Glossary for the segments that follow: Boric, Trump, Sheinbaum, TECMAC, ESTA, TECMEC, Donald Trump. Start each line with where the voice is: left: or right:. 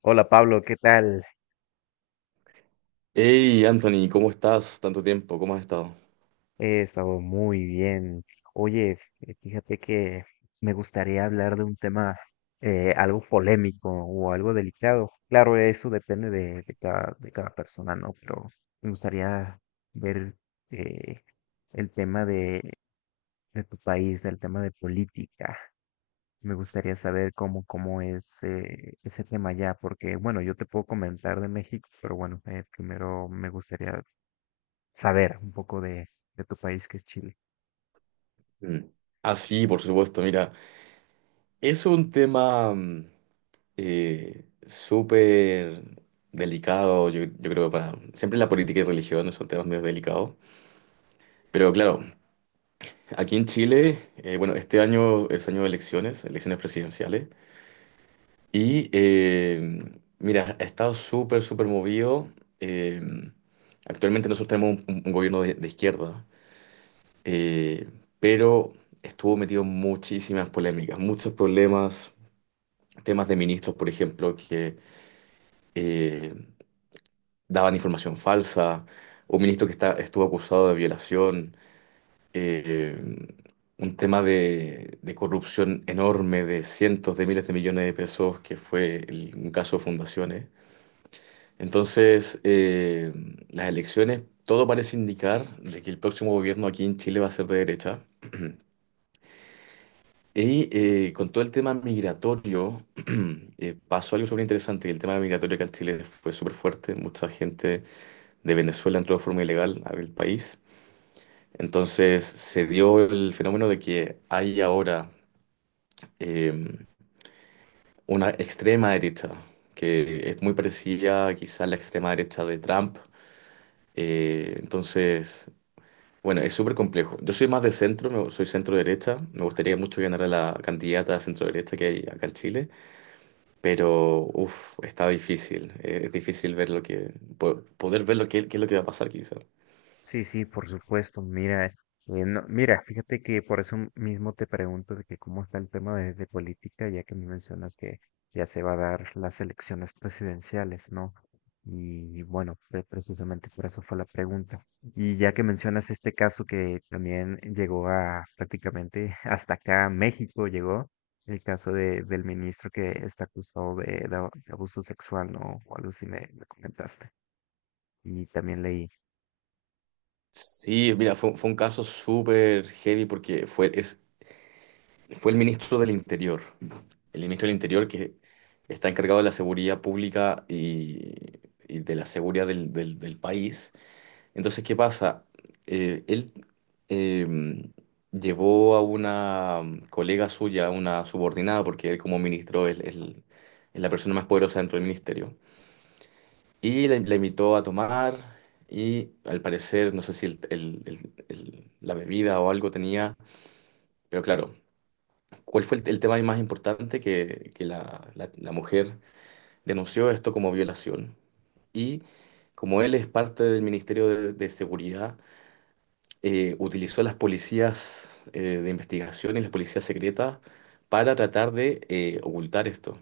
left: Hola Pablo, ¿qué tal?
right: Hey Anthony, ¿cómo estás? Tanto tiempo, ¿cómo has estado?
left: He estado muy bien. Oye, fíjate que me gustaría hablar de un tema algo polémico o algo delicado. Claro, eso depende de cada persona, ¿no? Pero me gustaría ver, eh, el tema de tu país, del tema de política. Me gustaría saber cómo es ese tema allá, porque bueno, yo te puedo comentar de México, pero bueno, primero me gustaría saber un poco de tu país que es Chile.
right: Mm. Ah, sí, por supuesto, mira, es un tema súper delicado, yo creo, para... Siempre la política y religión son temas medio delicados, pero claro, aquí en Chile, bueno, este año es año de elecciones, elecciones presidenciales, y mira, ha estado súper, súper movido. eh, Actualmente nosotros tenemos un gobierno de izquierda. eh, pero estuvo metido en muchísimas polémicas, muchos problemas, temas de ministros, por ejemplo, que eh, daban información falsa, un ministro que estuvo acusado de violación, eh, un tema de corrupción enorme de cientos de miles de millones de pesos, que fue un caso de fundaciones. Entonces, las elecciones, todo parece indicar de que el próximo gobierno aquí en Chile va a ser de derecha. Y con todo el tema migratorio, pasó algo súper interesante. El tema migratorio acá en Chile fue súper fuerte. Mucha gente de Venezuela entró de forma ilegal al país. Entonces se dio el fenómeno de que hay ahora eh, una extrema derecha, que es muy parecida quizá a la extrema derecha de Trump. Entonces, bueno, es súper complejo. Yo soy más de centro, soy centro derecha. Me gustaría mucho ganar a la candidata centro derecha que hay acá en Chile. Pero, uff, está difícil. Es difícil ver lo que, poder ver lo que, qué es lo que va a pasar, quizás.
left: Sí, sí, por supuesto. Mira, mira, fíjate que por eso mismo te pregunto de que cómo está el tema de política, ya que me mencionas que ya se va a dar las elecciones presidenciales, ¿no? Y bueno, precisamente por eso fue la pregunta. Y ya que mencionas este caso que también llegó a prácticamente hasta acá, a México llegó, el caso del ministro que está acusado de abuso sexual, ¿no? O algo así me comentaste. Y también leí.
right: Sí, mira, fue un caso súper heavy porque fue el ministro del Interior. El ministro del Interior que está encargado de la seguridad pública y de la seguridad del país. Entonces, ¿qué pasa? Él em, llevó a una colega suya, a una subordinada, porque él como ministro es la persona más poderosa dentro del ministerio. Y la invitó a tomar y al parecer, no sé si la bebida o algo tenía, pero claro, ¿cuál fue el tema más importante que la mujer denunció esto como violación? Y como él es parte del Ministerio de Seguridad, utilizó a las policías de investigación y las policías secretas para tratar de ocultar esto.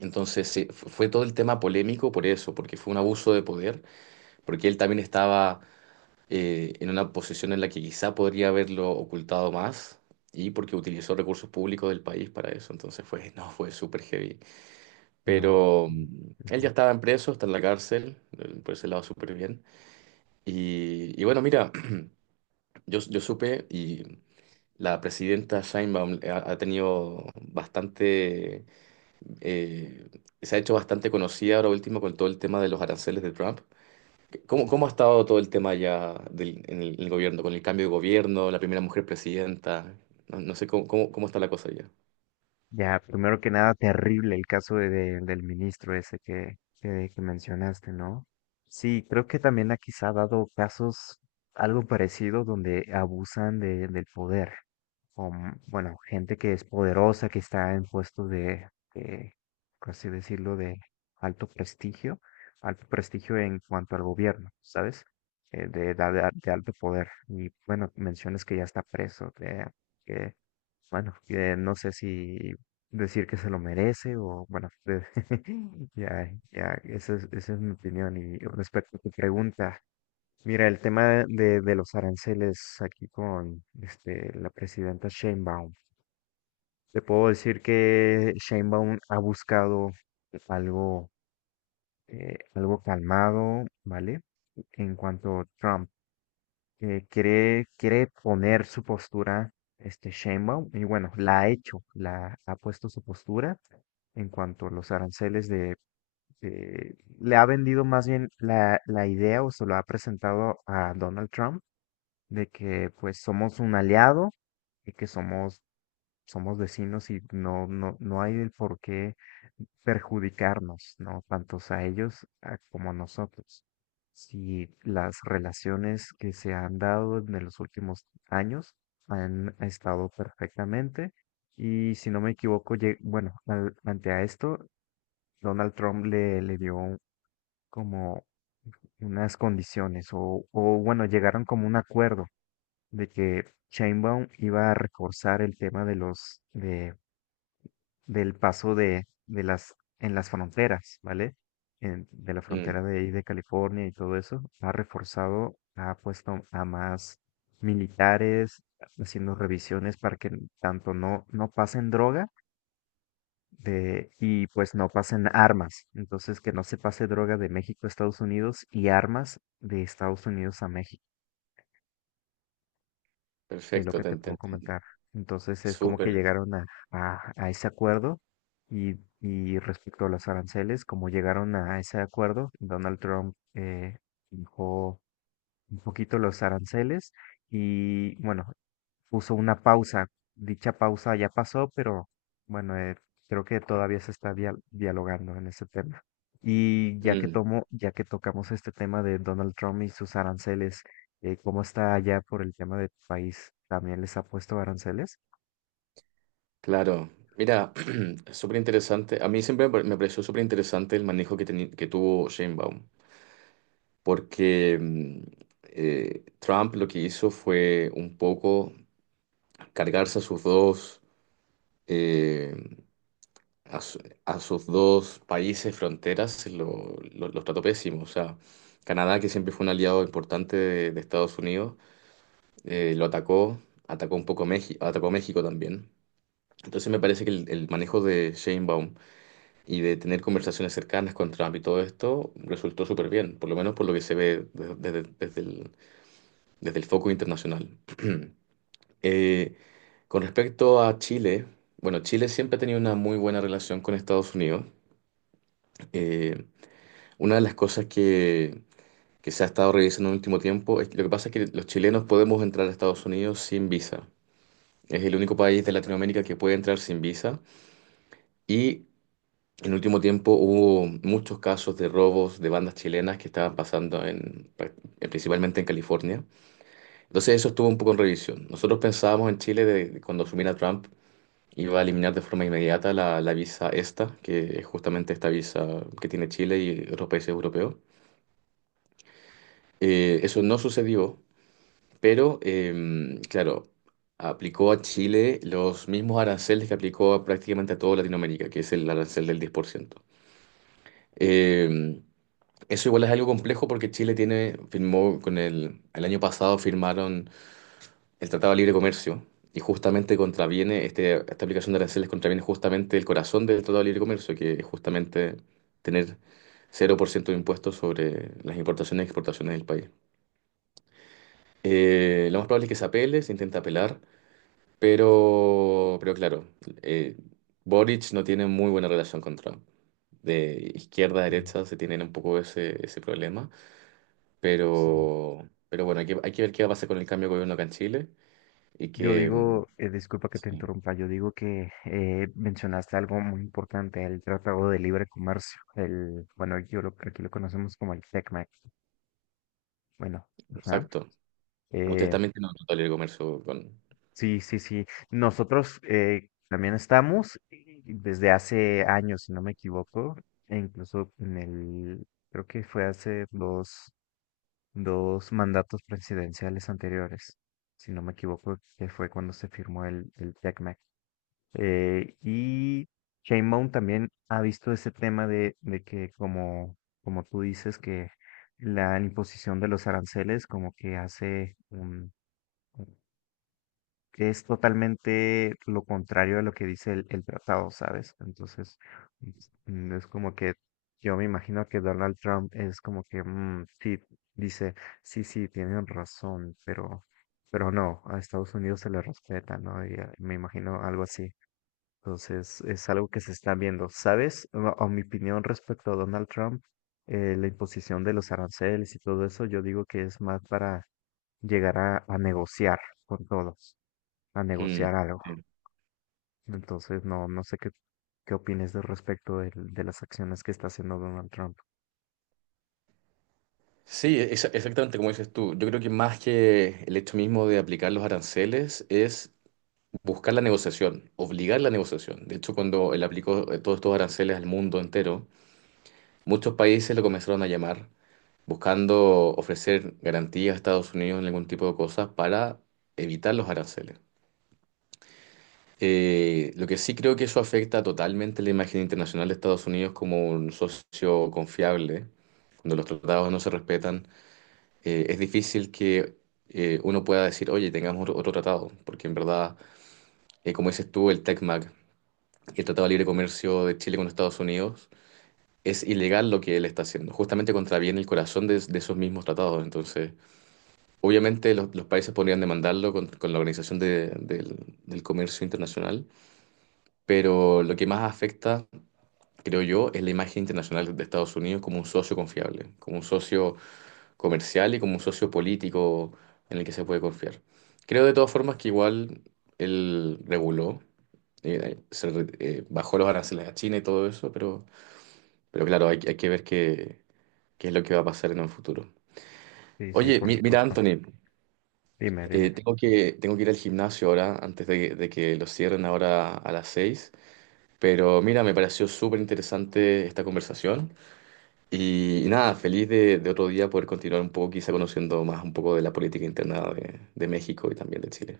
right: Fue todo el tema polémico por eso, porque fue un abuso de poder, porque él también estaba en una posición en la que quizá podría haberlo ocultado más y porque utilizó recursos públicos del país para eso. Entonces fue, no, fue súper heavy.
left: No.
right: Pero él ya
left: Ujú.
right: estaba en preso, está en la cárcel, por ese lado súper bien. Y bueno, mira, yo supe y la presidenta Sheinbaum ha tenido bastante, eh, se ha hecho bastante conocida ahora último con todo el tema de los aranceles de Trump. ¿Cómo, cómo ha estado todo el tema ya en el gobierno, con el cambio de gobierno, la primera mujer presidenta? No, no sé cómo está la cosa ya.
left: Ya, primero que nada, terrible el caso de, del ministro ese que mencionaste, ¿no? Sí, creo que también aquí se ha dado casos algo parecido donde abusan de, del poder. Con, bueno, gente que es poderosa, que está en puestos de, por así decirlo, de alto prestigio, alto prestigio en cuanto al gobierno, ¿sabes? De alto poder. Y bueno, mencionas que ya está preso, que bueno, que no sé si decir que se lo merece o bueno, ya, ya, esa es mi opinión. Y respecto a tu pregunta, mira, el tema de los aranceles aquí con este, la presidenta Sheinbaum, te puedo decir que Sheinbaum ha buscado algo, algo calmado, ¿vale? En cuanto a Trump, quiere poner su postura, este Sheinbaum, y bueno, la ha hecho, la ha puesto su postura en cuanto a los aranceles de, le ha vendido más bien la idea o se lo ha presentado a Donald Trump de que pues somos un aliado y que somos, somos vecinos y no hay el por qué perjudicarnos, ¿no? Tantos a ellos como a nosotros. Si las relaciones que se han dado en los últimos años han estado perfectamente y si no me equivoco, bueno, ante a esto, Donald Trump le dio como unas condiciones o bueno, llegaron como un acuerdo de que Sheinbaum iba a reforzar el tema de los de del paso de las fronteras, ¿vale? De la
right: Mm,
left: frontera de ahí de California y todo eso, ha reforzado, ha puesto a más militares haciendo revisiones para que tanto no pasen droga de, y pues no pasen armas. Entonces, que no se pase droga de México a Estados Unidos y armas de Estados Unidos a México, es lo
right: perfecto,
left: que te
right: te
left: puedo
right: entendí.
left: comentar. Entonces, es como que
right: Súper.
left: llegaron a ese acuerdo y respecto a los aranceles, como llegaron a ese acuerdo, Donald Trump dijo un poquito los aranceles y bueno, puso una pausa. Dicha pausa ya pasó, pero bueno, creo que todavía se está dialogando en ese tema. Y ya que
right: Mm,
left: tomo, ya que tocamos este tema de Donald Trump y sus aranceles, ¿cómo está allá por el tema de tu país? ¿También les ha puesto aranceles?
right: claro. Mira, súper interesante. A mí siempre me pareció súper interesante el manejo que, que tuvo Sheinbaum. Porque Trump lo que hizo fue un poco cargarse a sus dos, eh, a, su- a sus dos países fronteras, los trató pésimo. O sea, Canadá, que siempre fue un aliado importante de Estados Unidos, lo atacó, atacó un poco México, atacó México también. Entonces me parece que el manejo de Sheinbaum y de tener conversaciones cercanas con Trump y todo esto resultó súper bien, por lo menos por lo que se ve desde el foco internacional. Eh, con respecto a Chile, bueno, Chile siempre ha tenido una muy buena relación con Estados Unidos. Eh, una de las cosas que se ha estado revisando en el último tiempo es lo que pasa es que los chilenos podemos entrar a Estados Unidos sin visa. Es el único país de Latinoamérica que puede entrar sin visa. Y en el último tiempo hubo muchos casos de robos de bandas chilenas que estaban pasando en, principalmente en California. Entonces eso estuvo un poco en revisión. Nosotros pensábamos en Chile de cuando asumiera Trump iba a eliminar de forma inmediata la visa ESTA, que es justamente esta visa que tiene Chile y otros países europeos. Eso no sucedió, pero claro, aplicó a Chile los mismos aranceles que aplicó a prácticamente a toda Latinoamérica, que es el arancel del 10%. Em, Eso igual es algo complejo porque Chile tiene, firmó con el año pasado firmaron el Tratado de Libre Comercio, y justamente contraviene, este, esta aplicación de aranceles contraviene justamente el corazón del Tratado de Libre Comercio, que es justamente tener cero por ciento de impuestos sobre las importaciones y exportaciones del país. Lo más probable es que se apele, se intenta apelar, pero claro, eh, Boric no tiene muy buena relación con Trump. De izquierda a
left: Mm,
right: derecha se tienen un poco ese, ese problema,
left: Sí.
right: pero bueno, hay que ver qué va a pasar con el cambio de gobierno acá en Chile y
left: Yo
right: que... mm,
left: digo, disculpa que te
right: sí,
left: interrumpa, yo digo que mencionaste algo muy importante, el Tratado de Libre Comercio, el, bueno, yo lo, aquí lo conocemos como el TECMEC, bueno, ajá.
right: exacto. Ustedes
left: eh,
right: también tienen una tolera de comercio con...
left: sí, sí, sí, nosotros también estamos, desde hace años, si no me equivoco, e incluso en el, creo que fue hace dos, dos mandatos presidenciales anteriores, si no me equivoco, que fue cuando se firmó el TECMEC. Y Sheinbaum también ha visto ese tema de que, como, como tú dices, que la imposición de los aranceles como que hace un, un- que es totalmente lo contrario a lo que dice el tratado, ¿sabes? Entonces, es es como que yo me imagino que Donald Trump es como que, mm, sí, dice, sí, sí, tienen razón, pero no, a Estados Unidos se le respeta, ¿no? Y, me imagino algo así. Entonces, es algo que se está viendo. ¿Sabes? No, a mi opinión respecto a Donald Trump, la imposición de los aranceles y todo eso, yo digo que es más para llegar a negociar con todos, a
right: Mm,
left: negociar algo.
right: sí,
left: Entonces, no, no sé qué, qué opines de respecto de las acciones que está haciendo Donald Trump.
right: sí, exactamente como dices tú. Yo creo que más que el hecho mismo de aplicar los aranceles es buscar la negociación, obligar la negociación. De hecho, cuando él aplicó todos estos aranceles al mundo entero, muchos países lo comenzaron a llamar buscando ofrecer garantías a Estados Unidos en algún tipo de cosas para evitar los aranceles. Lo que sí creo que eso afecta totalmente la imagen internacional de Estados Unidos como un socio confiable. Cuando los tratados no se respetan, es difícil que uno pueda decir, oye, tengamos otro tratado, porque en verdad, como dices tú, el TECMAC, el Tratado de Libre Comercio de Chile con Estados Unidos, es ilegal lo que él está haciendo, justamente contraviene el corazón de esos mismos tratados. Entonces, obviamente los países podrían demandarlo con la Organización del Comercio Internacional, pero lo que más afecta creo yo, es la imagen internacional de Estados Unidos como un socio confiable, como un socio comercial y como un socio político en el que se puede confiar. Creo de todas formas que igual él reguló, bajó los aranceles a China y todo eso, pero claro, hay que ver qué, qué es lo que va a pasar en un futuro.
left: Sí, sí,
right: Oye,
left: por
right: mira,
left: supuesto.
right: Anthony,
left: Dime, dime.
right: tengo que ir al gimnasio ahora, antes de que lo cierren ahora a las 6. Pero mira, me pareció súper interesante esta conversación. Y nada, feliz de otro día poder continuar un poco, quizá conociendo más un poco de la política interna de México y también de Chile.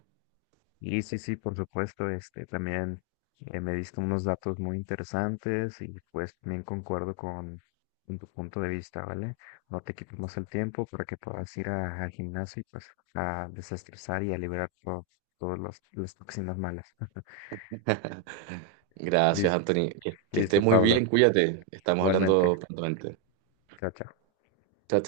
left: Y sí, sí, por supuesto, este también me diste unos datos muy interesantes y pues también concuerdo con tu punto de vista, ¿vale? No te quito más el tiempo para que puedas ir al gimnasio y pues a desestresar y a liberar todas las toxinas malas.
right: Gracias,
left: Lis-
right: Anthony. Que estés
left: Listo,
right: muy
left: Pablo.
right: bien, cuídate. Estamos hablando
left: Igualmente.
right: prontamente.
left: Chao, chao.
right: Chao,